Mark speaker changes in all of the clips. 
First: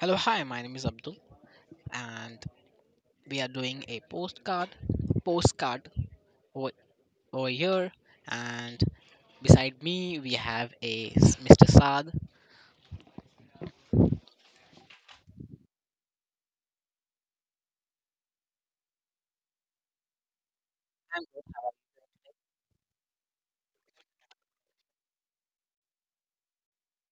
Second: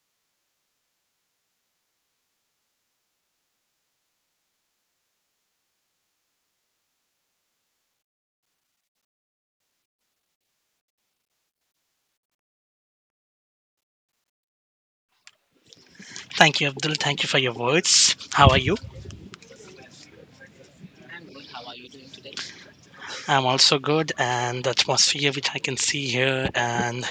Speaker 1: Hello, hi, my name is Abdul, and we are doing a postcard over, over here. And beside me, we have a Mr. Saad.
Speaker 2: Thank you, Abdul. Thank you for your words. How are you?
Speaker 1: And-
Speaker 2: I'm also good, and the atmosphere which I can see here, and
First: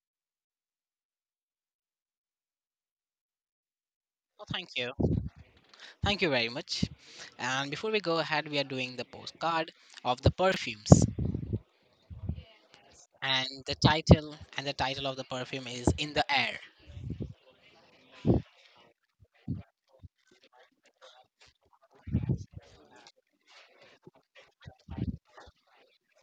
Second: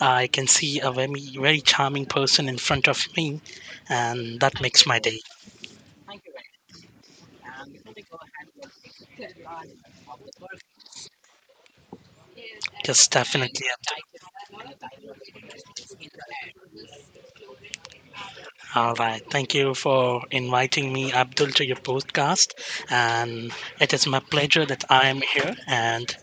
Speaker 2: I can see a very, very charming person in front of me, and
Speaker 1: Oh,
Speaker 2: that makes my day.
Speaker 1: thank you very much. And before we go ahead, we are doing the postcard of the perfumes,
Speaker 2: Just
Speaker 1: and
Speaker 2: definitely,
Speaker 1: the
Speaker 2: Abdul.
Speaker 1: title of the perfume is "In the Air."
Speaker 2: All right. Thank you for inviting me, Abdul, to your podcast. And it is my pleasure that I am here and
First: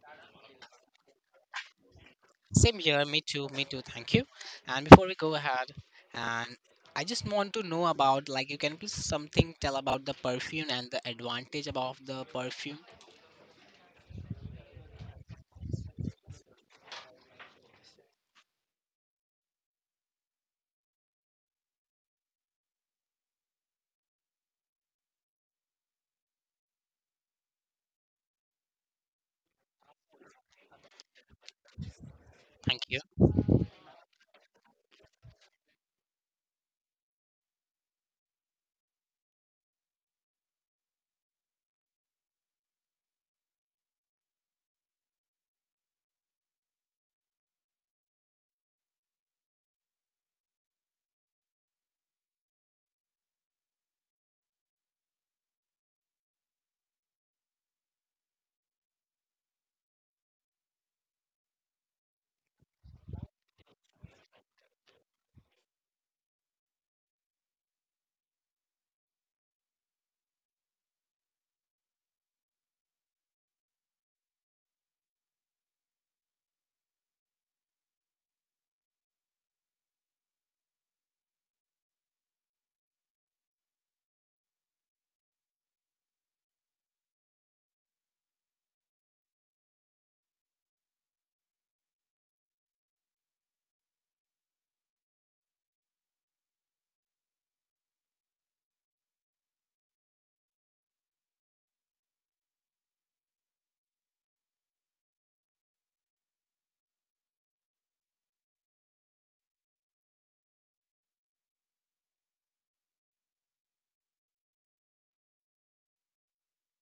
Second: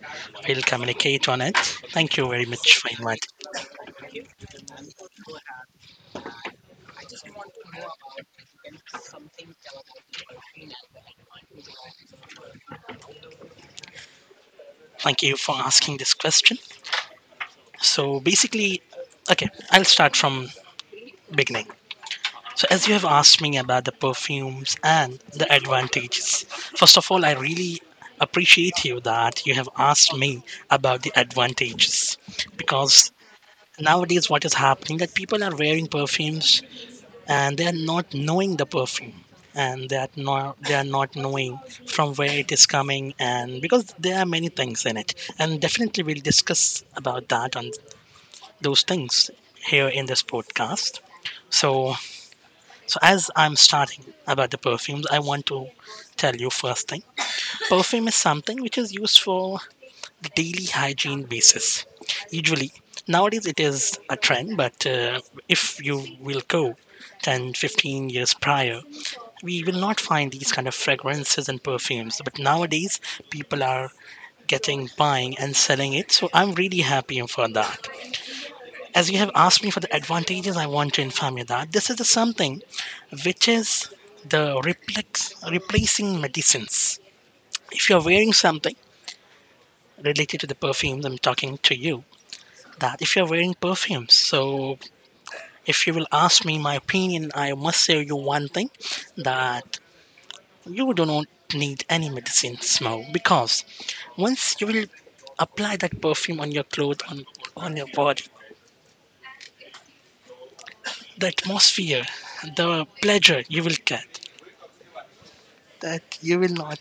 Speaker 2: we'll communicate on it. Thank you very much
Speaker 1: Same
Speaker 2: for
Speaker 1: here,
Speaker 2: inviting.
Speaker 1: me too. Thank you. And before we go ahead, and I just want to know about, like, you can please something tell about the perfume and the advantage about the perfume.
Speaker 2: Thank you for asking this question. So basically, okay, I'll start from beginning. So as you have asked me about the perfumes and the advantages, first of all, I really appreciate you that you have asked me about the advantages
Speaker 1: Thank you.
Speaker 2: because nowadays what is happening that people are wearing perfumes and they are not knowing the perfume and they are not knowing from where it is coming, and because there are many things in it, and definitely we'll discuss about that on those things here in this podcast. So, so as I'm starting about the perfumes, I want to tell you first thing. Perfume is something which is used for the daily hygiene basis. Usually, nowadays it is a trend, but if you will go 10, 15 years prior, we will not find these kind of fragrances and perfumes. But nowadays, people are getting buying and selling it. So I'm really happy for that. As you have asked me for the advantages, I want to inform you that this is the something which is the replacing medicines. If you're wearing something related to the perfumes, I'm talking to you. That if you're wearing perfumes, so if you will ask me my opinion, I must say you one thing that you do not need any medicine smell, because once you will apply that perfume on your clothes, on your body, the atmosphere, the pleasure you will get, that you will not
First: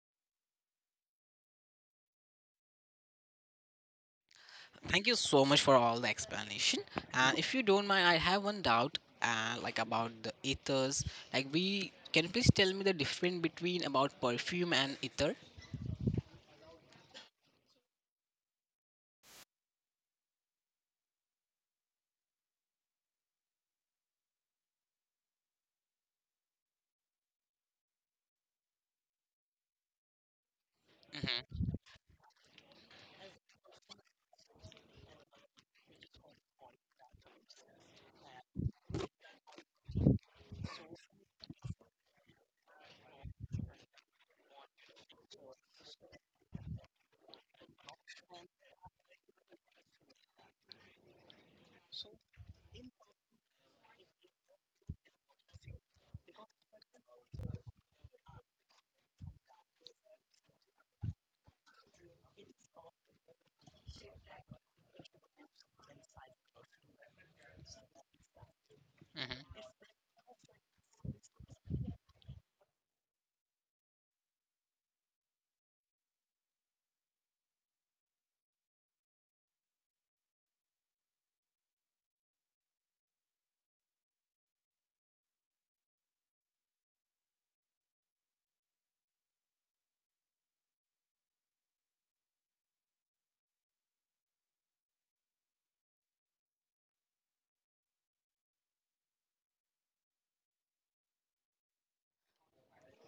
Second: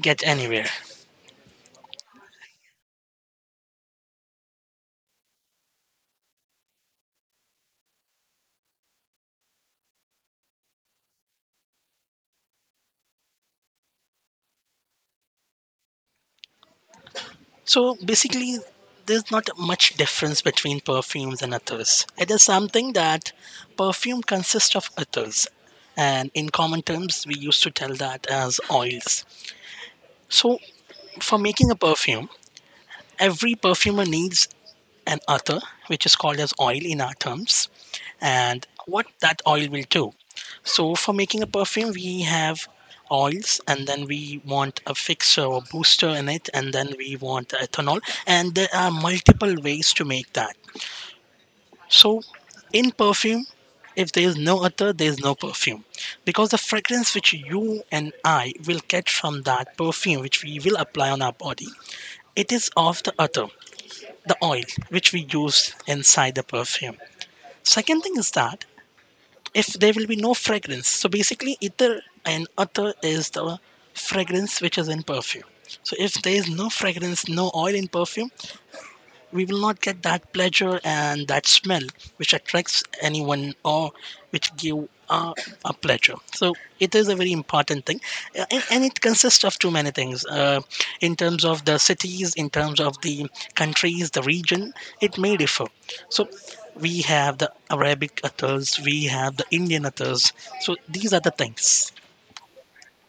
Speaker 2: get anywhere.
Speaker 1: Thank you so much for all the explanation. And if you don't mind, I have one doubt, like about the ethers. Like, we can you please tell me the difference between about perfume and ether.
Speaker 2: So basically, there's not much difference between perfumes and others. It is something that perfume consists of others. And in common terms, we used to tell that as oils. So, for
Speaker 1: Hmm.
Speaker 2: making a perfume, every perfumer needs an ether, which is called as oil in our terms. And what that oil will do. So for making a perfume, we have oils, and then we want a fixer or booster in it, and then we want the ethanol, and there are multiple ways to make that. So in perfume, if there is no ether, there is no perfume, because the fragrance which you and I will get from that perfume which we will apply on our body, it is of the ether, the oil which we use inside the perfume. Second thing is that,
Speaker 1: Hmm.
Speaker 2: if there will be no fragrance. So basically, ether and other is the fragrance which is in perfume. So if there is no fragrance, no oil in perfume, we will not get that pleasure and that smell which attracts anyone or which give a pleasure, so it is a very important thing. And it consists of too many things, in terms of the cities, in terms of the countries, the region, it may differ. So we have the Arabic authors, we have the Indian authors. So these are the things.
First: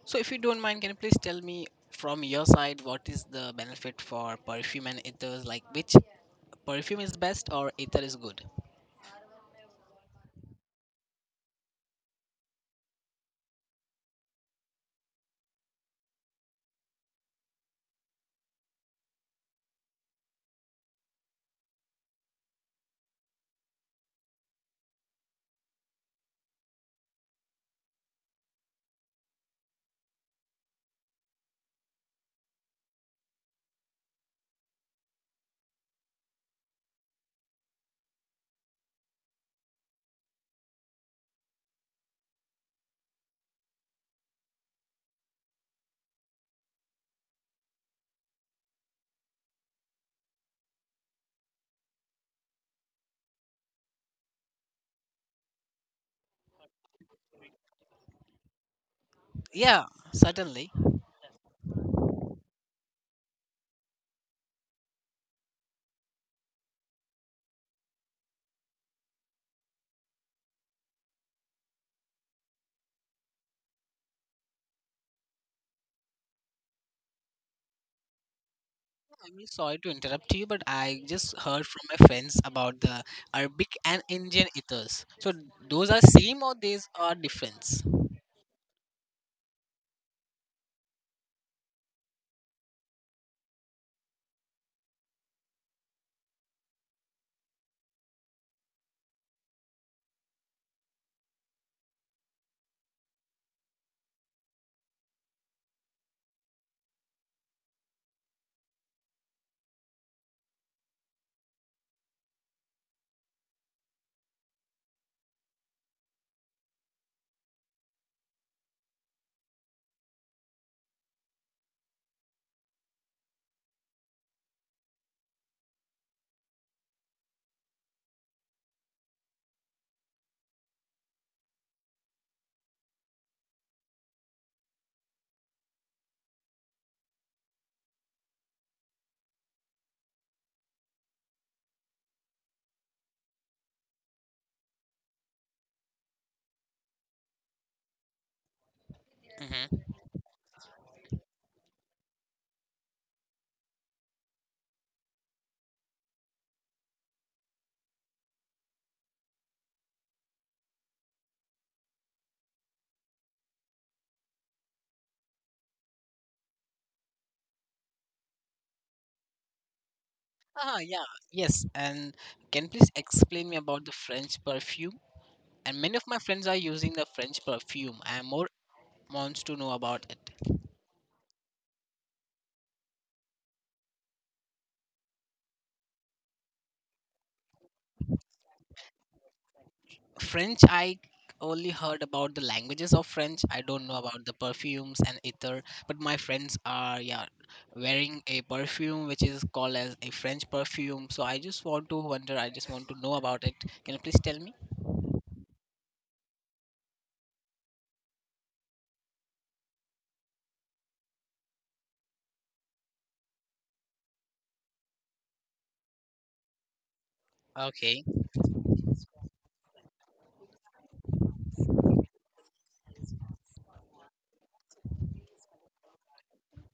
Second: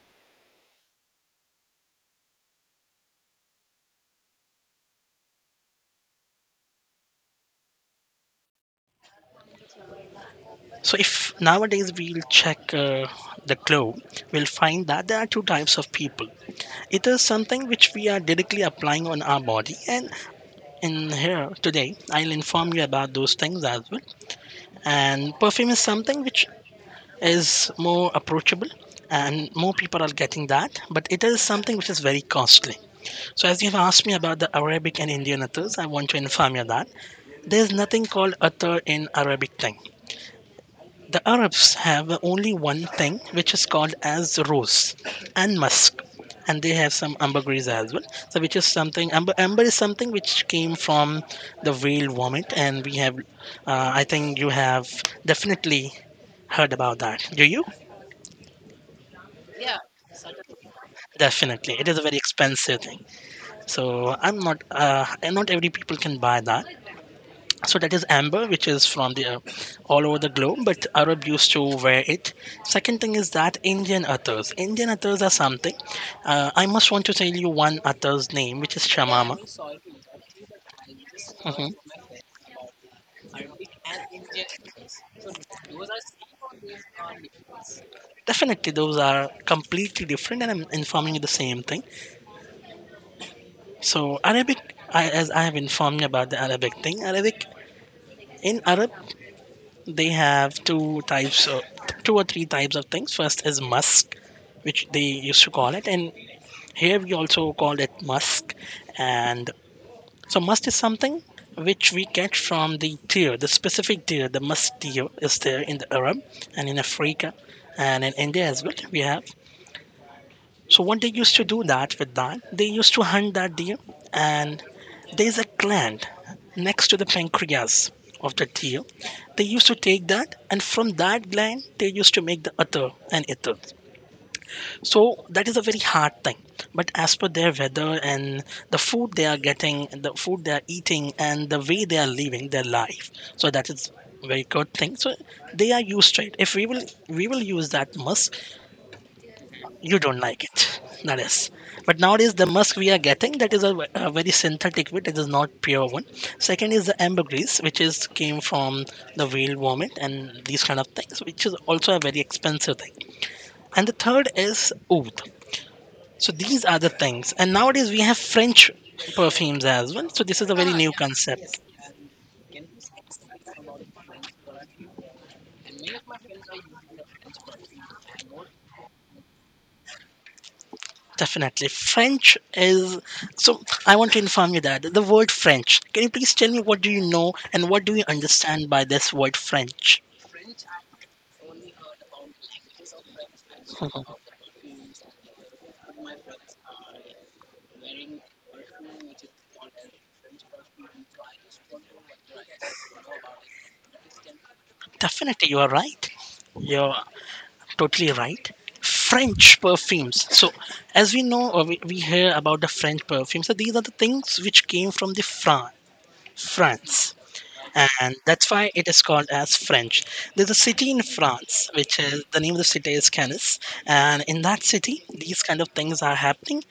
Speaker 1: So if you don't mind, can you please tell me from your side what is the benefit for perfume and ethers? Like, which perfume is best or ether is good?
Speaker 2: So if nowadays we'll check the globe, we'll find that there are two types of people. It is something which we are directly applying on our body. And in here today, I'll inform you about those things as well. And perfume is something which is more approachable, and more people are getting that, but it is something which is very costly. So, as you've asked me about the Arabic and Indian attars, I want to inform you that there's nothing called attar in Arabic thing. The Arabs have only one thing which is called as rose and musk, and they have some ambergris as well. So, which is something amber, amber is something which came from the whale vomit, and we have, I think you have definitely heard about that. Do you?
Speaker 1: Yeah, certainly.
Speaker 2: Definitely, it is a very expensive thing. So, I'm not, and not every people can buy that. So that is amber, which is from the all over the globe, but Arab used to wear it. Second thing is that Indian athars, Indian athars are something, I must want to tell you one athar's name which is shamama.
Speaker 1: I'm really sorry to interrupt you, but I just
Speaker 2: Hmm.
Speaker 1: heard from my friends about the Arabic and Indian ethers. So those are same or these are difference?
Speaker 2: Definitely those are completely different, and I'm informing you the same thing. So Arabic, as I have informed you about the Arabic thing, Arabic, in Arab, they have two types of two or three types of things. First is musk, which they used to call it, and here we also call it musk. And so must is something which we get from the deer, the specific deer. The musk deer is there in the Arab, and in Africa, and in India as well, we have. So what they used to do, that with that, they used to hunt that deer, and there's a gland next to the pancreas of the deer. They used to take that, and from that gland they used to make the ether and ether. So that is a very hard thing. But as per their weather, and the food they are getting, the food they are eating, and the way they are living their life, so that is very good thing. So they are used to it. If we will use that musk,
Speaker 1: Mm-hmm.
Speaker 2: you don't like it. That is. But nowadays the musk we are getting, that is a very synthetic one. It is not pure one. Second is the amber grease, which is came from the whale vomit and these kind of things, which is also a very expensive thing. And the third is oud. So these are the things. And nowadays we have French perfumes as well. So this is a very, ah,
Speaker 1: Ah,
Speaker 2: new, yeah,
Speaker 1: yeah,
Speaker 2: concept. Yes.
Speaker 1: yes. And can you please explain me about the French perfume? And many of my friends are using the French perfume. I am more wants to know about it.
Speaker 2: Definitely. French is, so I want to inform you that the word French. Can you please tell me what do you know and what do you understand by this word French?
Speaker 1: French, I only heard about the languages of French. I don't know about the
Speaker 2: Mhm.
Speaker 1: perfumes and ether, but my friends are, yeah, wearing a perfume which is called as a French perfume. So I just want to wonder. I just want to know about it. Can you please tell me?
Speaker 2: Definitely you are right. You're totally right. French perfumes, so as we know, or we hear about the French perfumes, so these are the things which came from the France,
Speaker 1: Okay.
Speaker 2: and that's why it is called as French. There's a city in France, which is, the name of the city is Canis, and in that city these kind of things are happening.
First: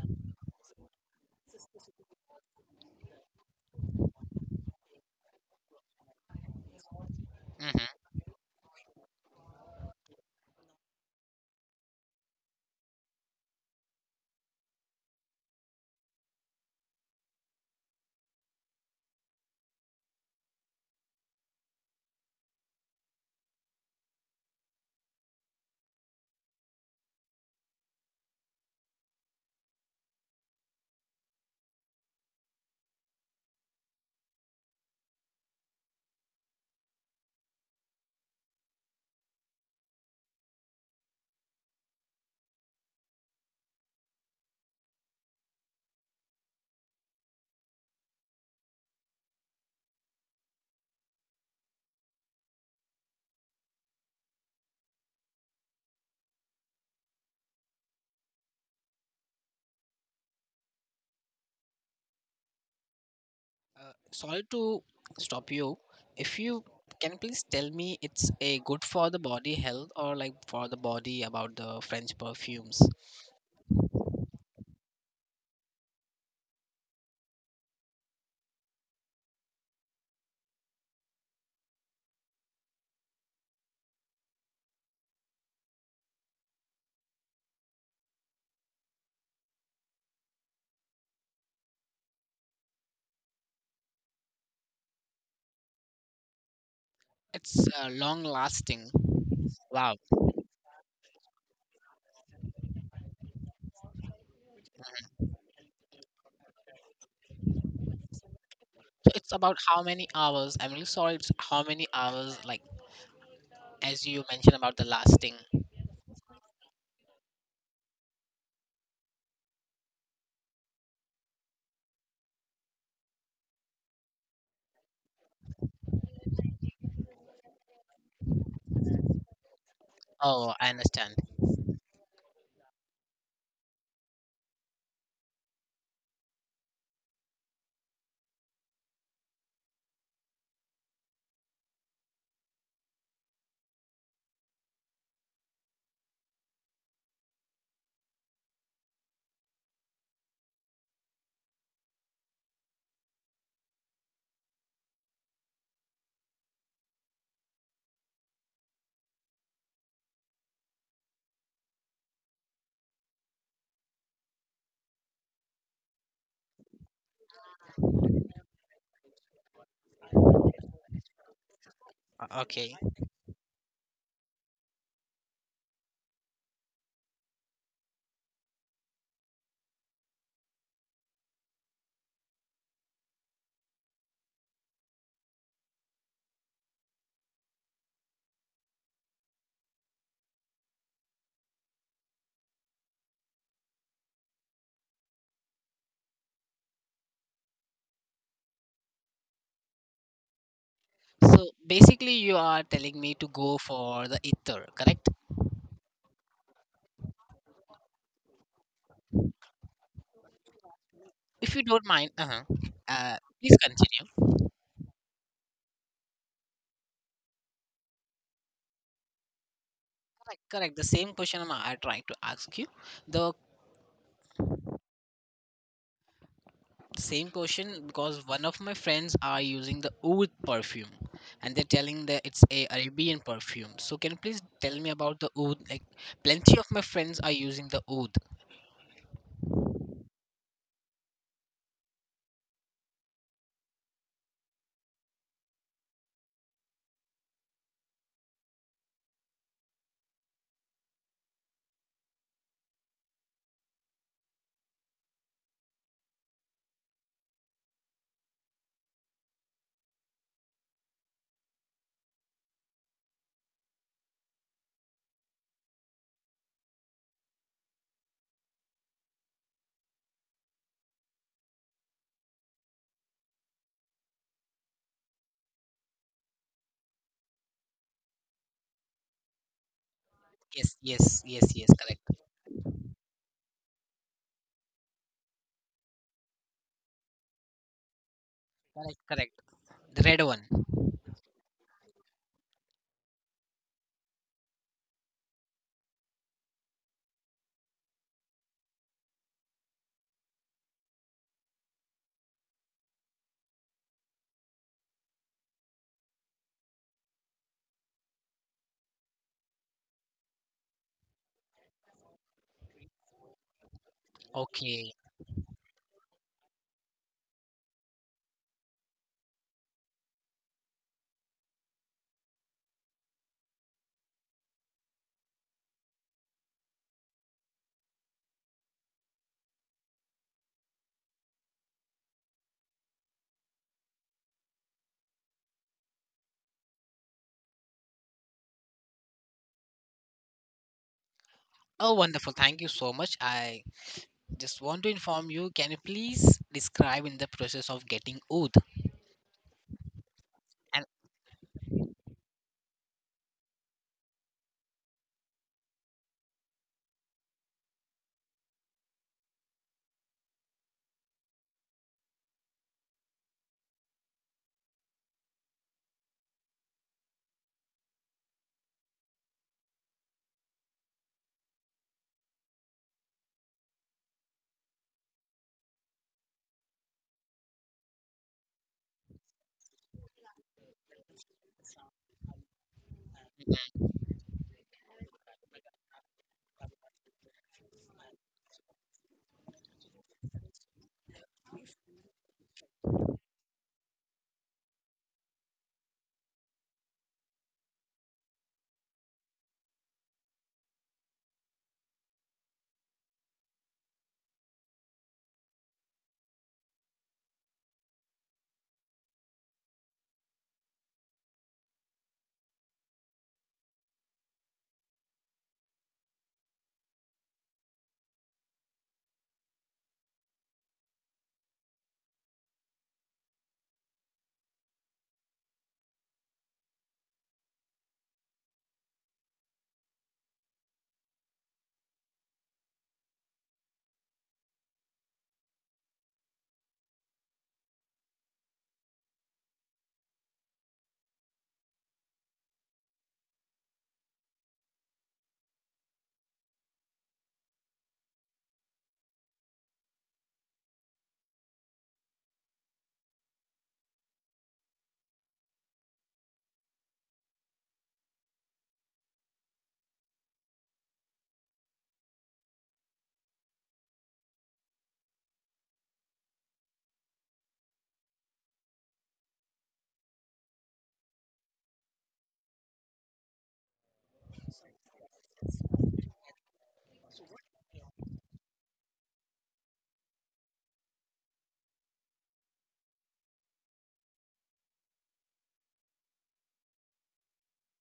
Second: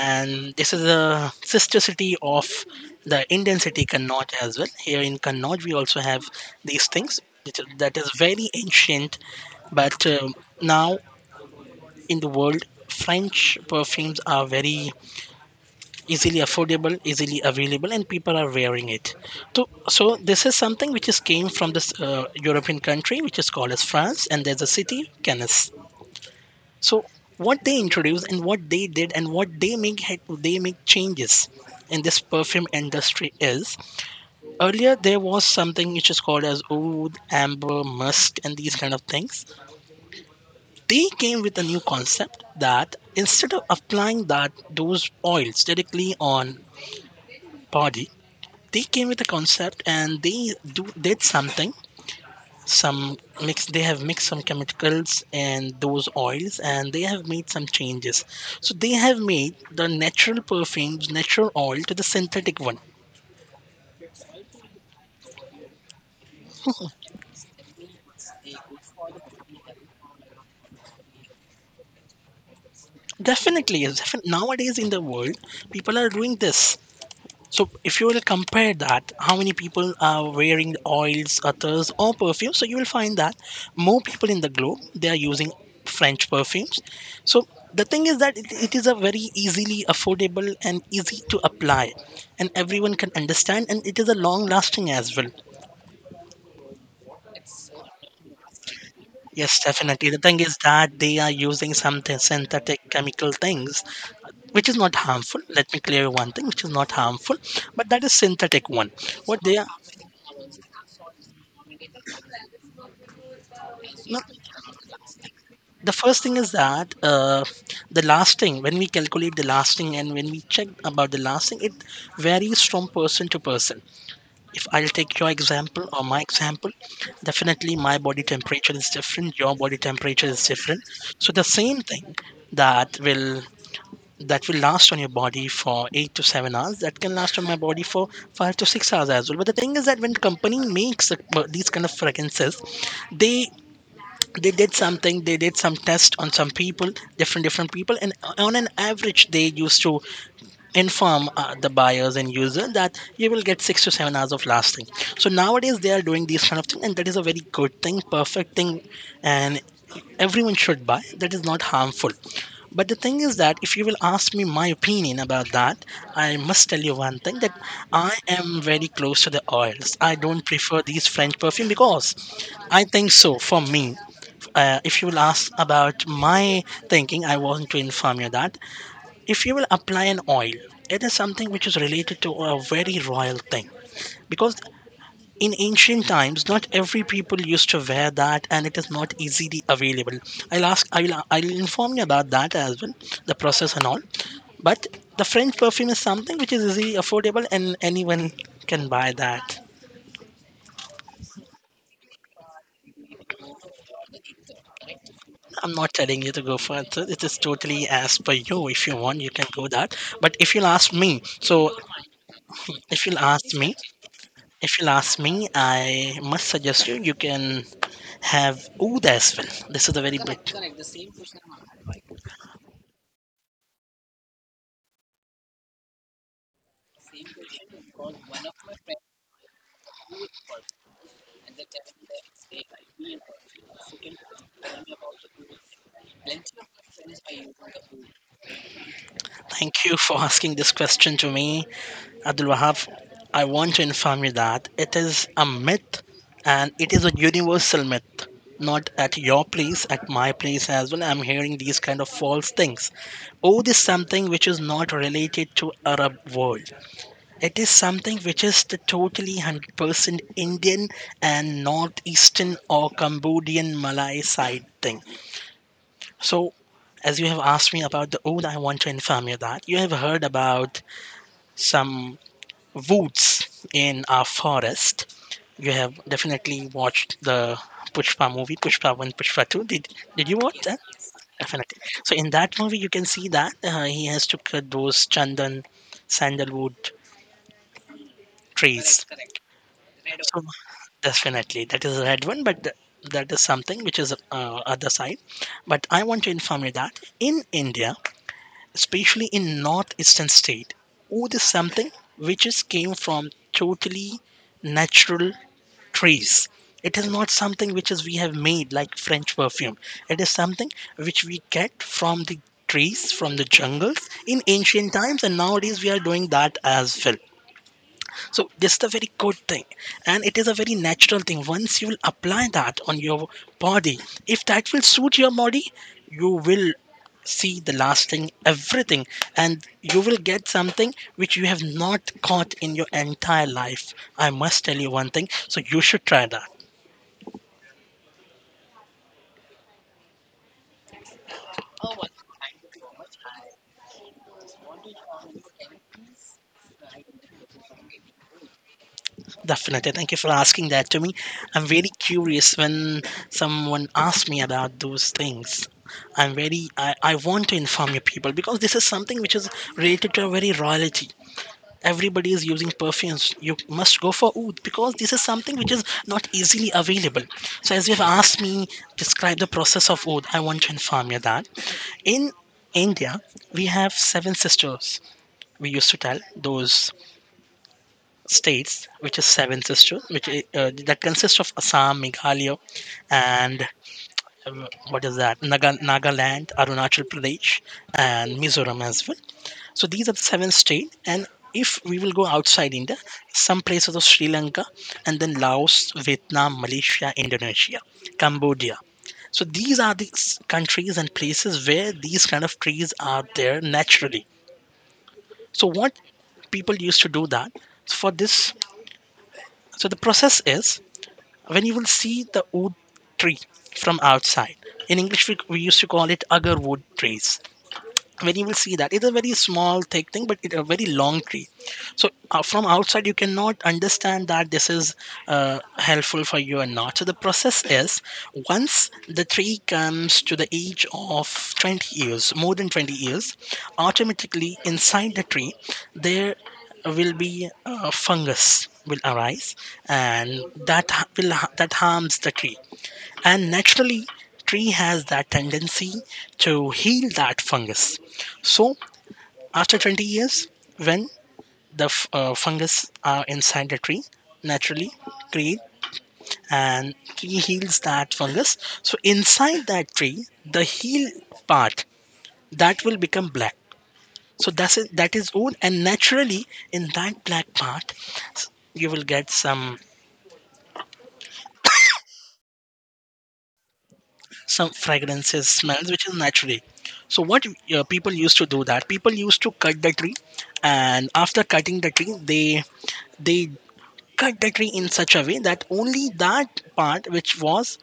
Speaker 2: And this is a sister city of the Indian city Connaught, as well. Here in Connaught we also have these things that is
Speaker 1: Hmm.
Speaker 2: very ancient. But now in the world, French perfumes are very easily affordable, easily available, and people are wearing it. So, so, this is something which is came from this European country, which is called as France, and there's a city Cannes. So what they introduced, and what they did, and what they make, they make changes in this perfume industry is, earlier there was something which is called as oud, amber, musk, and these kind of things. They came with a new concept that, instead of applying that, those oils directly on body, they came with a concept, and they do did something. Some mix, they have mixed some chemicals and those oils, and they have made some changes. So they have made the natural perfumes, natural oil, to the synthetic one.
Speaker 1: Sorry to stop you. If you can please tell me, it's a good for the body health or like for the body about the French perfumes.
Speaker 2: Definitely yes, nowadays in the world, people are doing this. So if you will compare that, how many people are wearing oils, others, or perfume? So you will find that more people in the globe, they are using French perfumes. So the thing is that it is a very easily affordable and easy to apply, and everyone can understand, and it is a long lasting as well.
Speaker 1: It's long lasting.
Speaker 2: Yes,
Speaker 1: Wow.
Speaker 2: definitely. The thing is that they are using some synthetic chemical things, which is not harmful. Let me clear one thing, which is not harmful, but that is synthetic one.
Speaker 1: So it's
Speaker 2: What they
Speaker 1: about
Speaker 2: are,
Speaker 1: how many hours. I'm really sorry. It's how many hours, like as
Speaker 2: no,
Speaker 1: you mentioned about the lasting.
Speaker 2: the first thing is that, the lasting, when we calculate the lasting and when we check about the lasting, it varies from person to person. If I'll take your example or my example, definitely my body temperature is different, your body temperature is
Speaker 1: Oh, I
Speaker 2: different.
Speaker 1: understand.
Speaker 2: So the same thing that will that will last on your body for 8 to 7 hours that can last on my body for 5 to 6 hours as well. But the thing is that when company makes these kind of fragrances, they they did something. They did some test on some people, different people, and on an average they used to inform the buyers and user that you will get 6 to 7 hours of lasting. So nowadays they are doing these kind of thing and that is a very good thing, perfect thing, and everyone should buy. That is not harmful. But the thing is that if you will ask me my opinion about that, I must tell you one thing, that I am very close to the oils. I don't prefer these french perfume because
Speaker 1: Okay.
Speaker 2: I think so. For me, if you will ask about my thinking, I want to inform you that if you will apply an oil, it is something which is related to a very royal thing, because in ancient times not every people used to wear that and it is not easily available. I'll ask i will i'll inform you about that as well, the process and all. But the french perfume is something which is easily affordable and anyone can buy that.
Speaker 1: So basically, you are telling me to go for the ether, correct?
Speaker 2: I'm not telling you to go for it. It is totally as per you. If you want, you can go that, but if you'll ask me,
Speaker 1: If you
Speaker 2: so
Speaker 1: don't mind, uh-huh,
Speaker 2: if you'll ask
Speaker 1: please
Speaker 2: me,
Speaker 1: continue.
Speaker 2: I must suggest you you can have Oud as well. This is a very big.
Speaker 1: Correct, correct. The same question I trying to ask you. The same question because one of my friends are using the oud perfume and they're telling that it's a arabian perfume, so can you please tell me about the oud? Like, plenty of my friends are using the oud.
Speaker 2: Thank you for asking this question to me, Abdul Wahab. I want to inform you that it is a myth, and it is a universal myth. Not at your place, at my place as well. I'm hearing these kind of false things. Oud is something which is not related to Arab world. It is something which is the totally 100% Indian and northeastern or Cambodian Malay side thing. So, as you have asked me about the Oud, I want to inform you that you have heard about some woods in our forest. You have definitely watched the Pushpa movie, Pushpa 1, Pushpa 2. Did you watch
Speaker 1: Yes,
Speaker 2: that?
Speaker 1: yes, yes, yes,
Speaker 2: Definitely.
Speaker 1: correct.
Speaker 2: So, in that movie, you can see that he has to cut those chandan, sandalwood
Speaker 1: Correct,
Speaker 2: trees.
Speaker 1: correct, the red one.
Speaker 2: So definitely, that is a red one, but that is something which is other side. But I want to inform you that in India, especially in northeastern state, wood is something which is came from totally natural trees. It is not something which is we have made like French perfume. It is something which we get from the trees, from the jungles in ancient
Speaker 1: Okay.
Speaker 2: times, and nowadays we are doing that as well. So this is a very good thing and it is a very natural thing. Once you will apply that on your body, if that will suit your body, you will see the lasting, everything, and you will get something which you have not caught in your entire life. I must tell you one thing, so you should try that.
Speaker 1: Oh, wonderful, thank you so much. I just want to inform you, can you please describe in the process of getting oud?
Speaker 2: Definitely. Thank you for asking
Speaker 1: And
Speaker 2: that to me. I'm very curious when someone asks me about those things. I want to inform you people, because this is something which is related to a very royalty. Everybody is using perfumes. You must go for oud because this is something which is not easily available. So, as you've asked me, describe the process of oud, I want to inform you that in India, we have seven sisters. We used to tell those states, which is seven sisters, which that consists of Assam, Meghalaya, and what is that? Naga, Nagaland, Arunachal Pradesh, and Mizoram as well. So these are the seven states. And if we will go outside India, some places of Sri Lanka, and then Laos, Vietnam, Malaysia, Indonesia, Cambodia. So these are the countries and places where these kind of trees are there naturally. So what people used to do that, so for this, so the process is, when you will see the oud tree from outside, in english we used to call it agar wood trees. When you will see that, it's a very small thick thing, but it's a very long tree. So from outside you cannot understand that this is helpful for you or not. So the process is, once the tree comes to the age of 20 years, more than 20 years, automatically inside the tree there will be fungus will arise, and that ha- will ha- that harms the tree. And naturally tree has that tendency to heal that fungus. So after 20 years, when the fungus are inside the tree naturally create, and tree heals that fungus. So inside that tree, the heal part, that will become black. So that's it, that is old. And naturally in that black part you will get some fragrances smells which is naturally. So what people used to do, that people used to cut the tree, and after cutting the tree they cut the tree in such a way that only that part which was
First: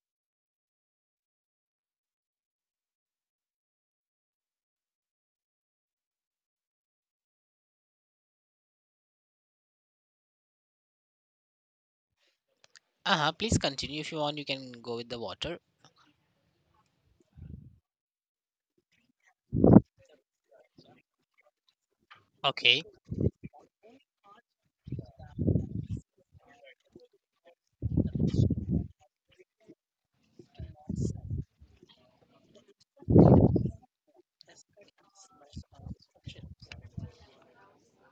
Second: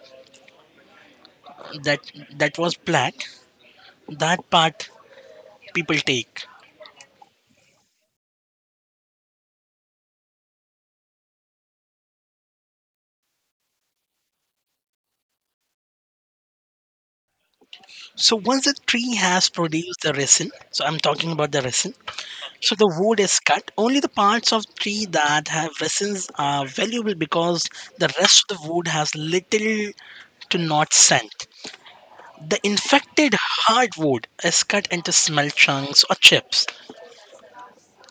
Speaker 2: that, that was black, that part people take.
Speaker 1: uh-huh, please continue. If you want, you can go with the water.
Speaker 2: So once the tree has produced the resin, so I'm talking about the resin, so
Speaker 1: Okay.
Speaker 2: the wood is cut. Only the parts of tree that have resins are valuable because the rest of the wood has little to not scent. The infected hardwood is cut into small chunks or chips.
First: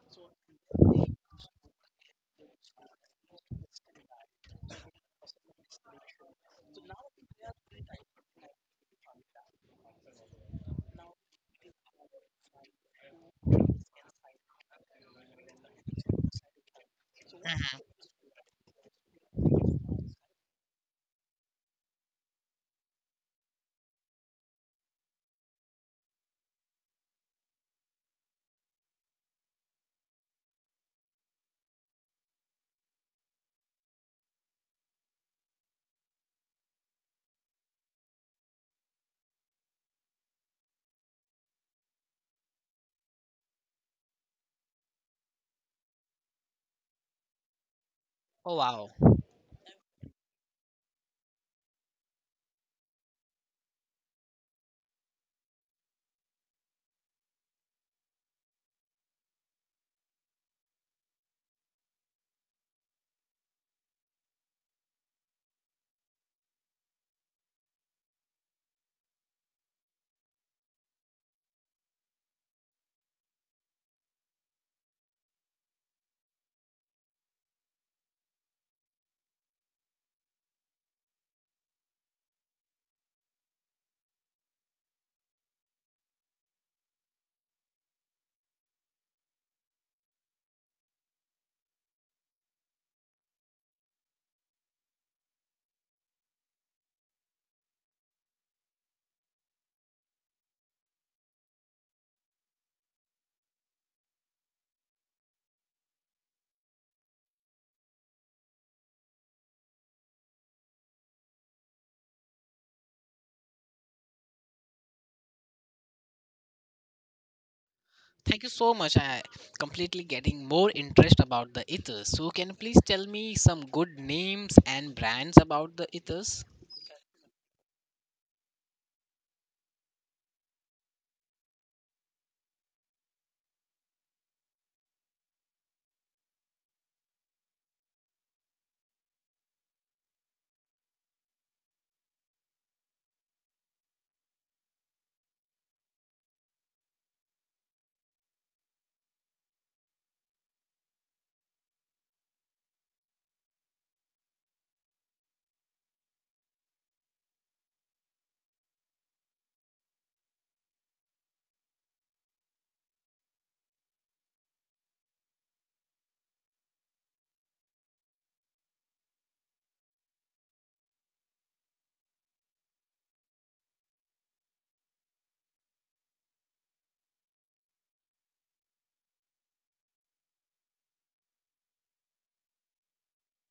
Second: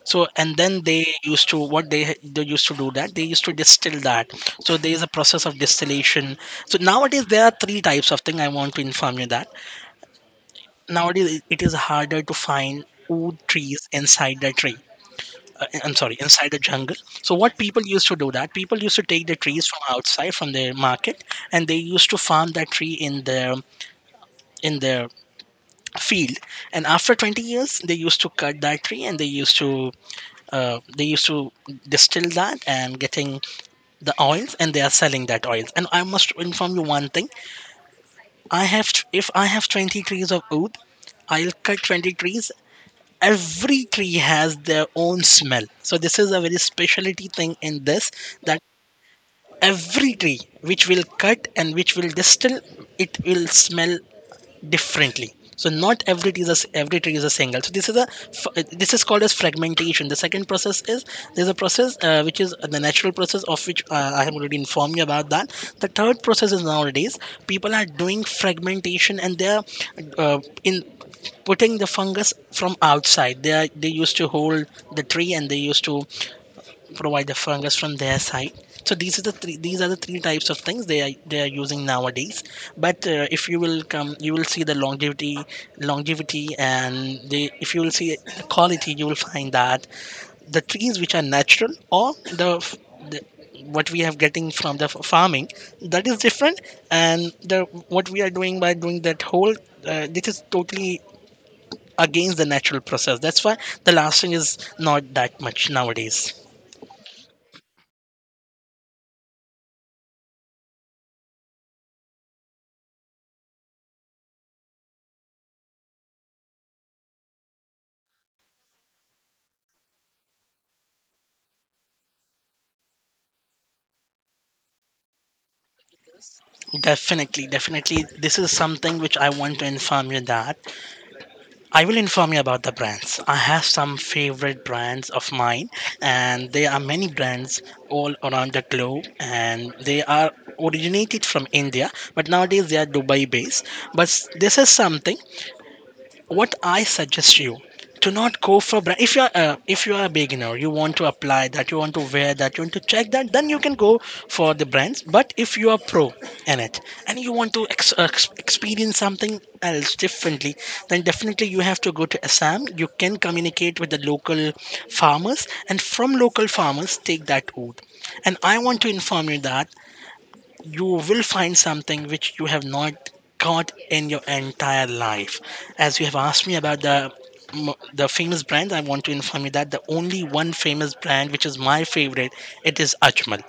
Speaker 2: So and then they used to, what they used to do, that they used to distill that. So there is a process of distillation. So nowadays there are three types of thing. I want to inform you that nowadays it is harder to find wood trees inside the tree. I'm sorry, inside the jungle. So what
Speaker 1: Mhm.
Speaker 2: people used to do, that people used to take the trees from outside, from the market, and they used to farm that tree in their field, and after 20 years they used to cut that tree and they used to uh, they used to distill that and getting the oils, and they are selling that oils. And I must inform you one thing, I have, if I have 20 trees of oud, I'll cut 20 trees. Every tree has their own smell, so this is a very specialty thing in this,
Speaker 1: Oh,
Speaker 2: that
Speaker 1: wow.
Speaker 2: every tree which will cut and which will distill, it will smell differently. So not every tree is a, every tree is a single. So this is a this is called as fragmentation. The second process is, there's a process which is the natural process, of which I have already informed you about that. The third process is, nowadays people are doing fragmentation and they're in putting the fungus from outside. They used to hold the tree and they used to provide the fungus from their side. So these are the three, types of things they are using nowadays. But if you will come, you will see the longevity, longevity. And the if you will see quality, you will find that the trees which are natural, or the, f- the, what we have getting from the farming, that is different. And the, what we are doing by doing that whole, this is totally against the natural process. That's why the lasting is not that much nowadays.
Speaker 1: Thank you so much. I completely getting more interest about the ethers. So can you please tell me some good names and brands about the ethers?
Speaker 2: Definitely, definitely. This is something which I want to inform you that I will inform you about the brands. I have some favorite brands of mine, and there are many brands all around the globe, and they are originated from India, but nowadays they are Dubai based. But this is something what I suggest you to not go for brand. If you're if you are a beginner, you want to apply that, you want to wear that, you want to check that, then you can go for the brands. But if you are pro in it, and you want to experience something else differently, then definitely you have to go to Assam. You can communicate with the local farmers, and from local farmers take that oath. And I want to inform you that you will find something which you have not got in your entire life. As you have asked me about the the famous brand, I want to inform you that the only one famous brand which is my favorite, it is Ajmal.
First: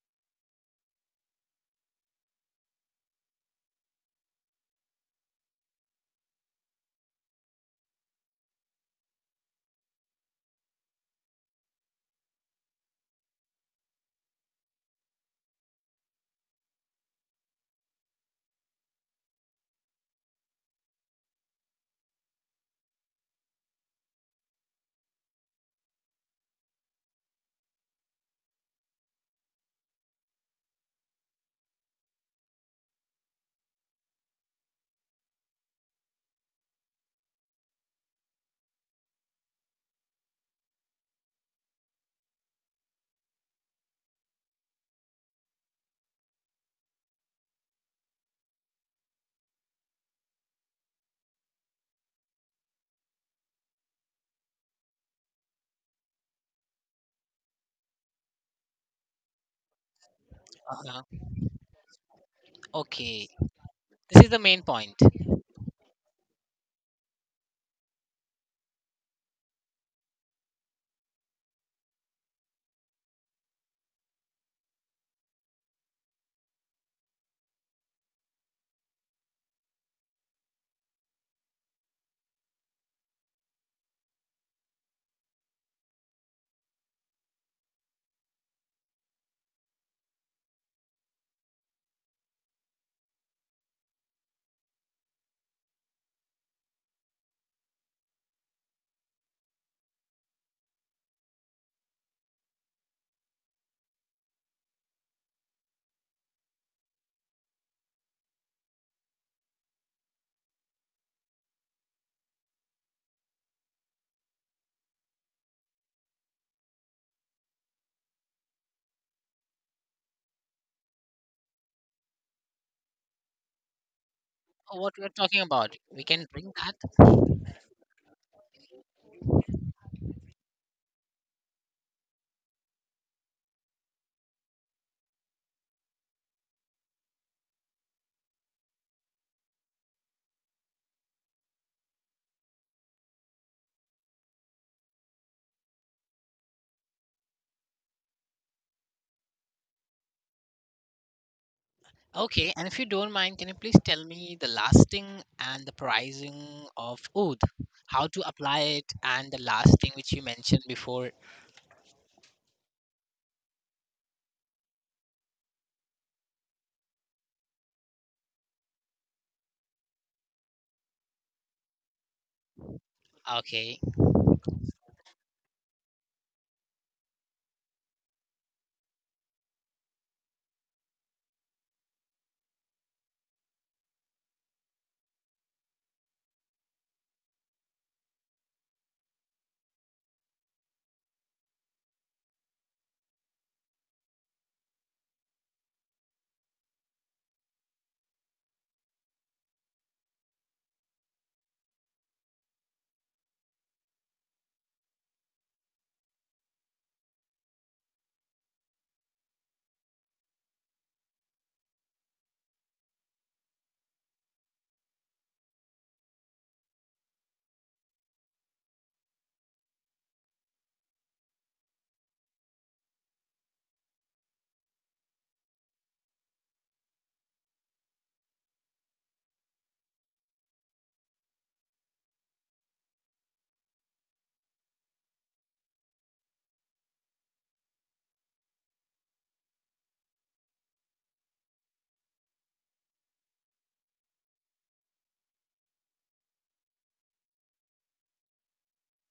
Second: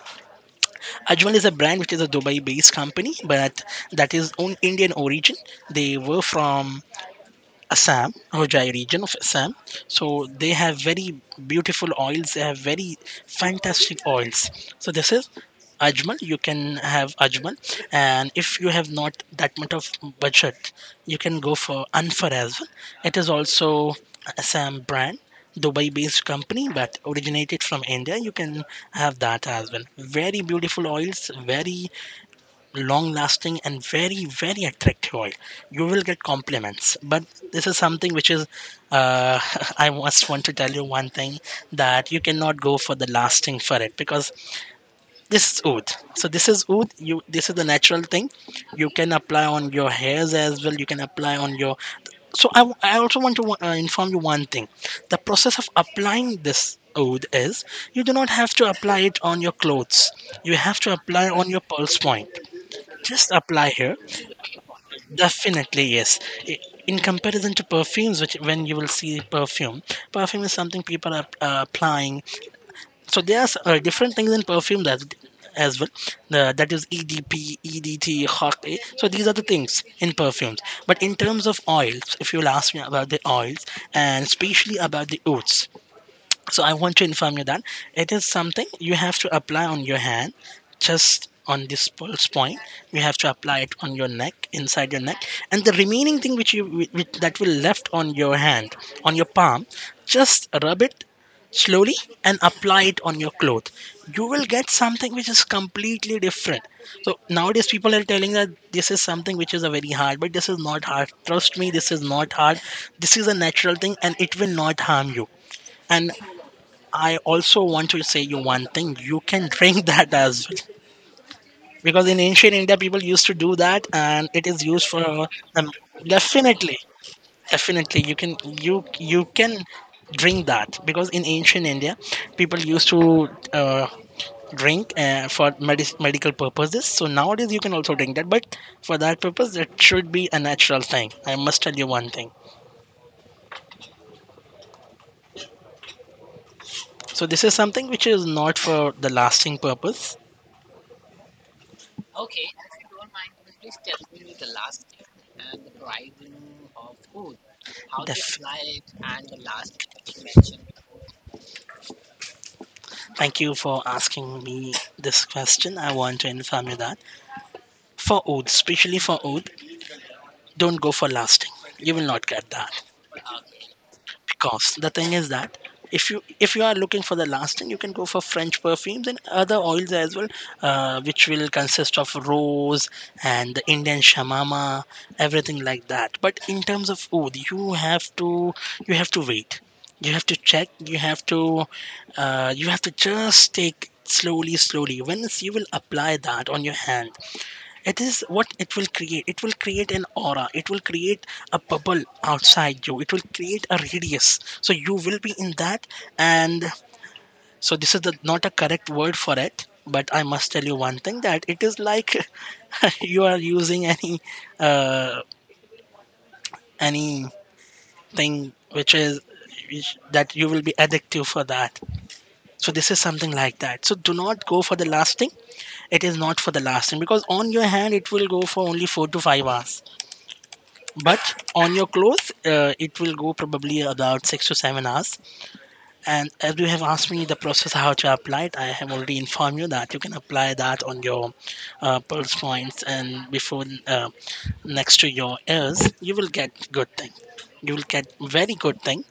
Speaker 2: Ajmal is a brand which is a Dubai-based company, but that is on Indian origin. They were from Assam, Hojai region of Assam. So they have very beautiful oils. They have very fantastic oils. So this is Ajmal. You can have Ajmal, and if you have not that much of budget, you can go for Anfar as well. It is also Assam brand. Dubai-based company, but originated from India. You can have that as well. Very beautiful oils, very long lasting and very very attractive oil. You will get compliments, but this is something which is uh, I must want to tell you one thing that you cannot go for the lasting for it because this is oud. So this is oud. You this is the natural thing. You can apply on your hairs as well. You can apply on your. So I also want to inform you one thing. The process of applying this oud is you do not have to apply it on your clothes. You have to
Speaker 1: Uh-huh.
Speaker 2: apply on your pulse point.
Speaker 1: Okay.
Speaker 2: Just apply here.
Speaker 1: This is the main point. Oh,
Speaker 2: Definitely yes. I- in comparison to perfumes, which when you will see perfume, perfume is something people are applying. So there's different things in perfume that as well. That is EDP, EDT, Hawk, eh, so these are the things in perfumes. But in terms of oils, if you will ask me about the oils and especially about the oats, so I want to inform you that it is something you have to apply on your hand, just on this pulse point. You have to apply it on your neck, inside your neck, and the remaining thing which you that will left on your hand, on your palm, just rub it slowly and apply it on your cloth. You will get something which is completely different. So nowadays people are telling that this is something which is a very hard, but this is not hard. Trust me, this is not hard. This is a natural thing, and it will not harm you. And I also want to say you one thing. You can drink that as well. Because in ancient India, people used to do that, and it is used
Speaker 1: what we are
Speaker 2: for
Speaker 1: talking
Speaker 2: um,
Speaker 1: about. We can bring that.
Speaker 2: definitely, definitely. You can you can drink that because in ancient India, people used to uh, drink for medical purposes. So nowadays, you can also drink that, but for that purpose, it should be a natural thing. I must tell you one thing. So this is something which is not for the lasting purpose.
Speaker 1: Okay. And if you don't mind, can you please tell me the lasting and the pricing of oud? How to
Speaker 2: Def-
Speaker 1: apply it and the lasting which you mentioned before.
Speaker 2: Thank you for asking me this question. I want to inform you that for oath, especially for oath, don't go for lasting. You will not get that.
Speaker 1: Okay.
Speaker 2: Because the thing is that if you are looking for the lasting, you can go for French perfumes and other oils as well, which will consist of rose and the Indian shamama, everything like that. But in terms of oud, you have to wait, you have to check, you have to just take slowly slowly once you will apply that on your hand. It is what it will create, it will create an aura, it will create a bubble outside you, it will create a radius, so you will be in that. And so this is the, not a correct word for it, but I must tell you one thing that it is like you are using any uh, anything which is that you will be addictive for that. So this is something like that, so do not go for the lasting. It is not for the lasting because on your hand it will go for only 4 to 5 hours, but on your clothes it will go probably about 6 to 7 hours. And as you have asked me the process how to apply it, I have already informed you that you can apply that on your pulse points, and before next to your ears you will get good thing, you will get very good thing.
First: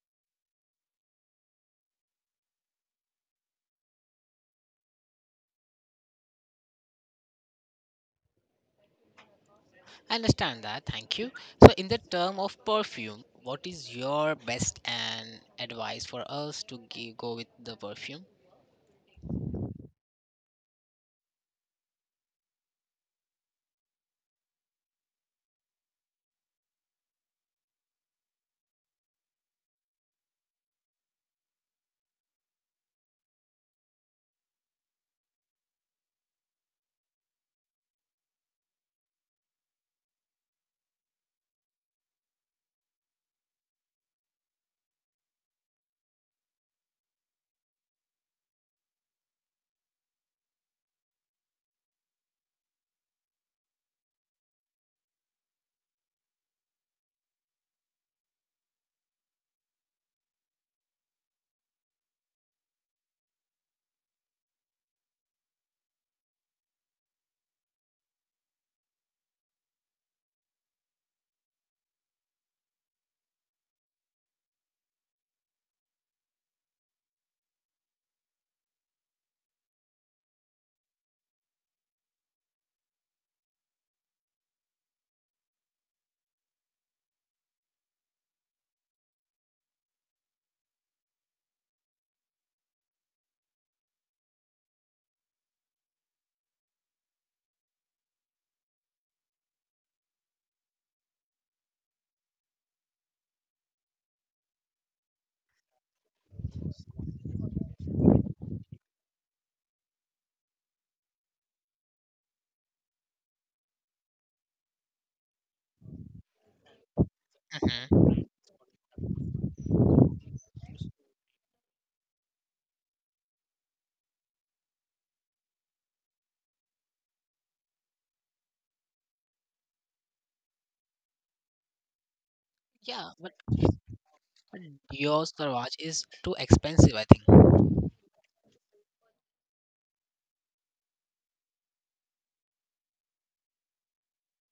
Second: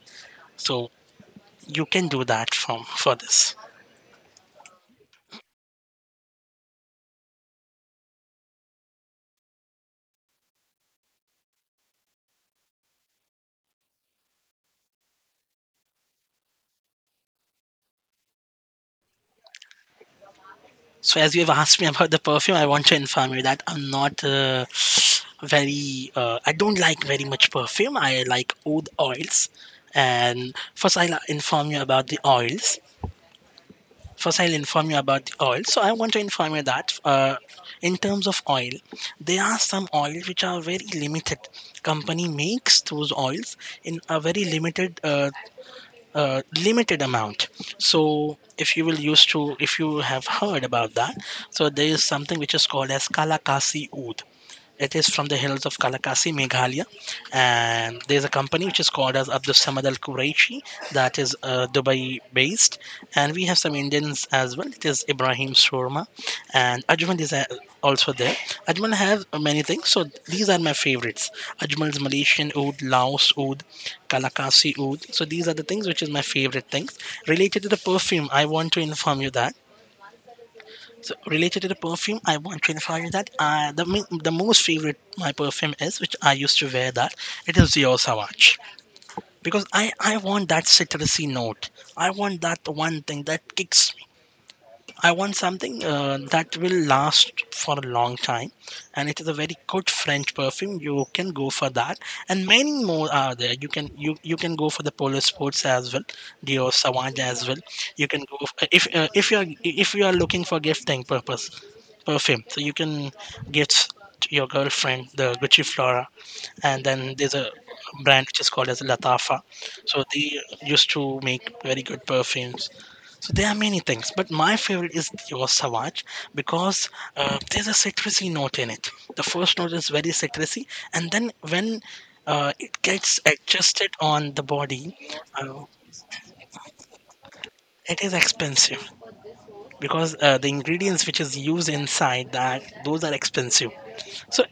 Speaker 2: So you can do that from for this.
Speaker 1: I understand that. Thank you. So, in the term of perfume, what is your best and advice for us to go with the perfume?
Speaker 2: So, as you've asked me about the perfume, I want to inform you that I'm not very. I don't like very much perfume. I like oud oils, and first I'll inform you about the oils. First, I'll inform you about the oil. So, I want to inform you that in terms of oil, there are some oils which are very limited. Company makes those oils in a very limited limited amount. So if you will used to, if you have heard about that, so there is something which is called as Kalakasi oath. It is from the hills of Kalakasi, Meghalaya, and there's a company which is called as Abdul Samad Al Quraishi. That is Dubai based, and we have some Indians as well. It is Ibrahim Surma, and Ajmal is also there. Ajmal has many things, so these are my favorites. Ajmal's Malaysian oud, Laos oud, Kalakasi oud. So these are the things which is my favorite things related to the perfume. I want to inform you that so related to the perfume, I want to inform you that the most favorite my perfume is, which I used to wear that, it is Dior Sauvage. Because I want that citrusy note. I want that one thing that kicks me. I want something that will last for a long time. And it is a very good French perfume. You can go for that. And many more are there. You can you can go for the Polar Sports as well. Dior Sauvage as well. You can go if if you are looking for gifting purpose perfume. So you can gift to your girlfriend the Gucci Flora, and then there's a
Speaker 1: Hmm.
Speaker 2: brand which is called as Latafa. So they used to make very good perfumes. So there are many things, but my favorite is your Savage because there's a citrusy note in it. The first note is very citrusy, and then when it
Speaker 1: Yeah,
Speaker 2: gets
Speaker 1: but
Speaker 2: adjusted on the
Speaker 1: but
Speaker 2: body,
Speaker 1: Dior
Speaker 2: uh,
Speaker 1: Sauvage is too expensive, I think.
Speaker 2: it is expensive because the ingredients which is used inside that, those are expensive. So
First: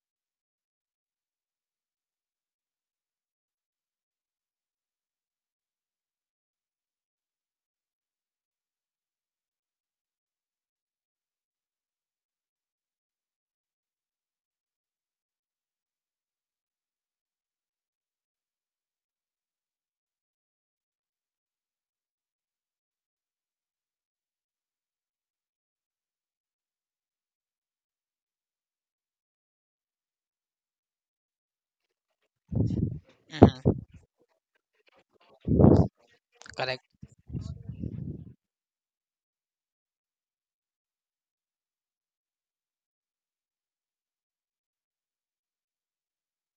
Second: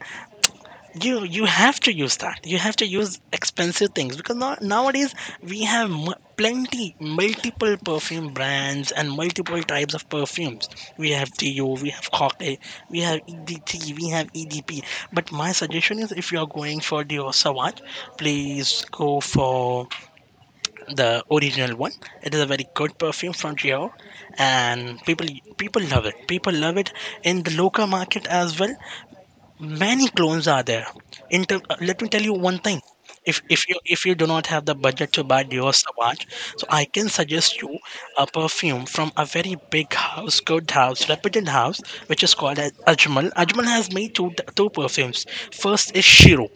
Speaker 2: you have to use that, you have to use expensive things, because now, nowadays we have plenty multiple perfume brands and multiple types of perfumes. We have to, we have Hawke, we have EDT, we have EDP, but my suggestion is if you are going for the Savage, please go for the original one. It is a very good perfume from Dior, and people people love it, people love it. In the local market as well, many clones are there. Let me tell you one thing, if if
Speaker 1: Hmm.
Speaker 2: you if you do not have the budget to buy Dior Sauvage, so
Speaker 1: Correct.
Speaker 2: I can suggest you a perfume from a very big house, good house, reputed house, which is called as Ajmal. Ajmal has made two perfumes. First is Shiro.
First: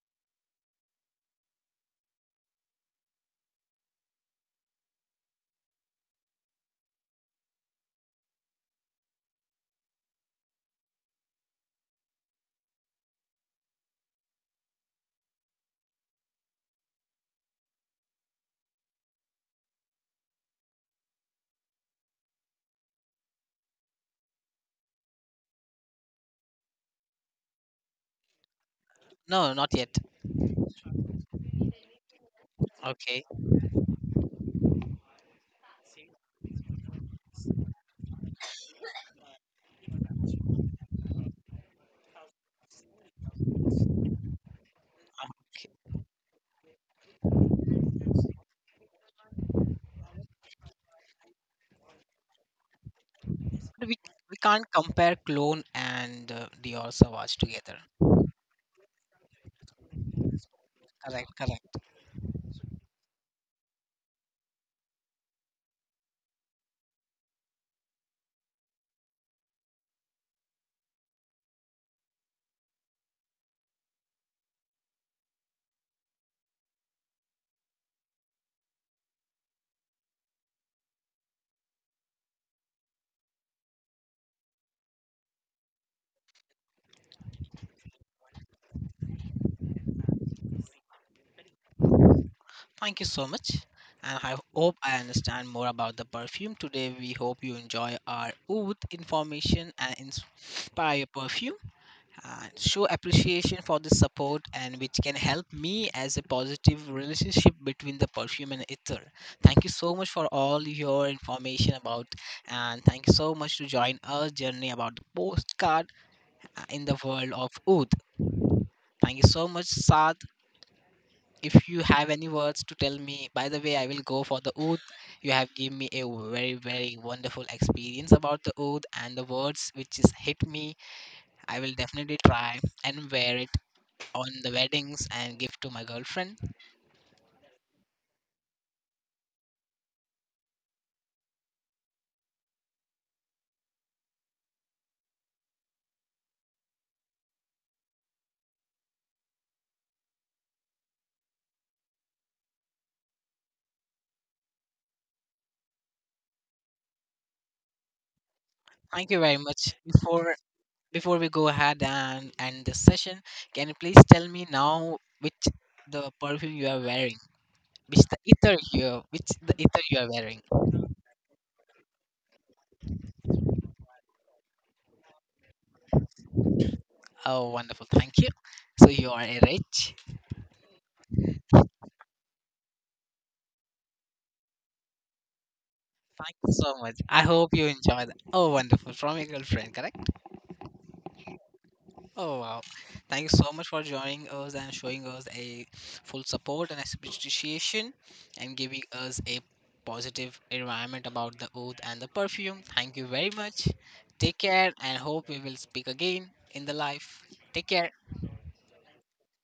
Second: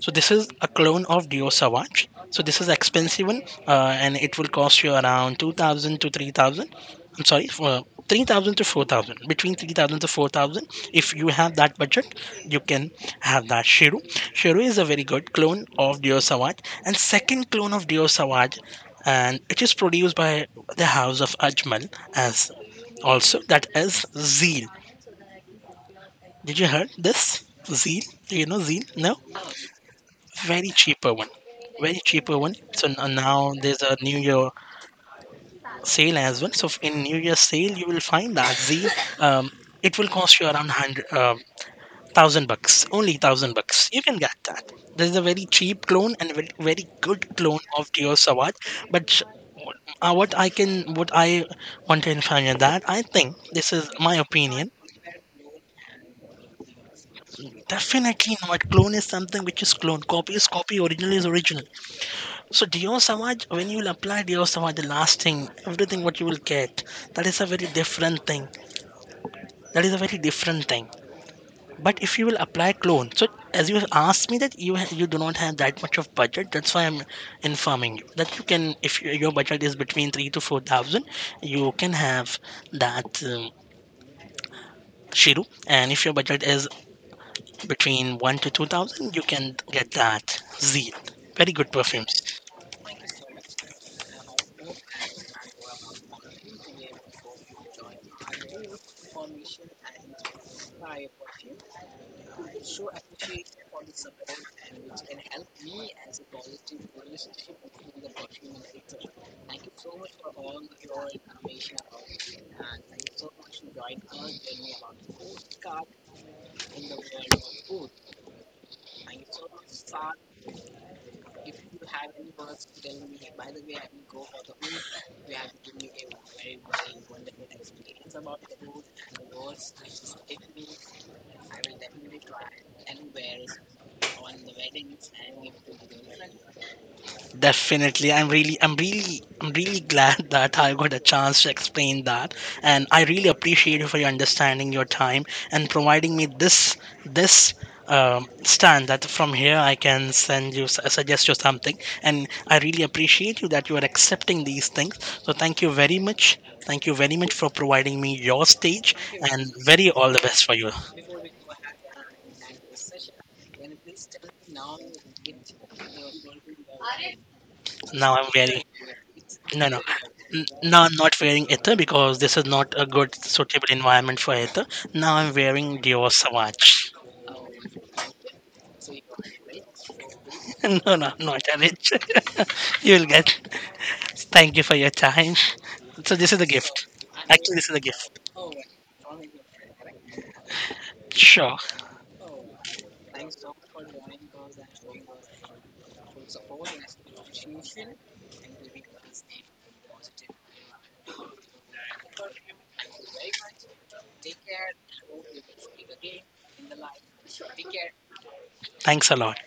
Speaker 2: So this is a clone of Dio Savage. So this is expensive one, and it will cost you around 2,000 to 3,000. I'm sorry, for 3,000 to 4,000. Between 3,000 to 4,000, if you have that budget, you can have that Shiru. Shiru is a very good clone of Dio Savage, and second clone of Dio Savage, and it is produced by the House of Ajmal as also, that is Zeal. Did you heard this? Zeal? Do you know Zeal? No?
Speaker 1: No, not yet.
Speaker 2: Very cheaper one, very cheaper one. So
Speaker 1: Okay.
Speaker 2: now there's a new year sale as well. So in new year sale you will find that the um, it will cost you around 100 thousand bucks, only thousand bucks you can get that. There's a very
Speaker 1: Okay.
Speaker 2: cheap clone and very, very good clone of Dio Sawat. but sh- what I can, what I want to inform you that I think this is
Speaker 1: But
Speaker 2: my
Speaker 1: we
Speaker 2: opinion.
Speaker 1: can't compare Clone and Dior Sauvage together.
Speaker 2: Definitely not. Clone is something which is clone, copy is copy, original is
Speaker 1: Correct,
Speaker 2: original.
Speaker 1: correct.
Speaker 2: So Dior Samaj, when you will apply Dior Samaj, the last thing, everything what you will get, that is a very different thing. That is a very different thing. But if you will apply clone, so as you have asked me that you do not have that much of budget, that's why I'm informing you that you can, if your budget is between 3 to 4,000, you can have that Shiru, and if your budget is between 1 to 2,000, you can get that Zeal. Very good perfumes.
Speaker 1: Thank you so much. And I hope I understand more about the perfume today. We hope you enjoy our oath information and inspire your perfume and show appreciation for the support and which can help me as a positive relationship between the perfume and ether. Thank you so much for all your information about, and thank you so much to join our journey about the postcard in the world of oath. Thank you so much, Saad, if you have any words to tell me, by the way, I will go for the oath. You have given me a very, very wonderful experience about the oath and the words which is hit me. I will definitely try and wear it on the weddings and give to my girlfriend.
Speaker 2: Definitely. I'm really glad that I got a chance to explain that, and I really appreciate you for your understanding, your time, and providing me this this stand that from here I can suggest you something. And I really appreciate you that you are accepting these things. So thank you very much for providing me your stage
Speaker 1: Thank you very
Speaker 2: and
Speaker 1: much.
Speaker 2: very all the best for you.
Speaker 1: Before we go ahead and end this session, can you please tell me now which the perfume you are wearing? Which
Speaker 2: Now
Speaker 1: the
Speaker 2: I'm
Speaker 1: ether
Speaker 2: very.
Speaker 1: you which the
Speaker 2: No, no,
Speaker 1: ether you are wearing?
Speaker 2: No, I'm not wearing ether because this is not a good suitable environment for ether. Now I'm wearing Dior Savage.
Speaker 1: Oh wonderful, thank you. So you are a rich.
Speaker 2: No, no, not a rich. You'll get. Thank you for your time. So this
Speaker 1: Thank
Speaker 2: is a
Speaker 1: you so
Speaker 2: gift.
Speaker 1: much. I
Speaker 2: Actually,
Speaker 1: hope you
Speaker 2: this is a
Speaker 1: enjoyed that.
Speaker 2: gift.
Speaker 1: Oh, wonderful. From your girlfriend, correct?
Speaker 2: Sure.
Speaker 1: Oh, wow. Thank you so much for joining us and showing us a full support and appreciation and giving us a positive environment about the oath and the perfume. Thank you very much. Take care and hope we will speak again in the life. Take care.
Speaker 2: Thanks a lot.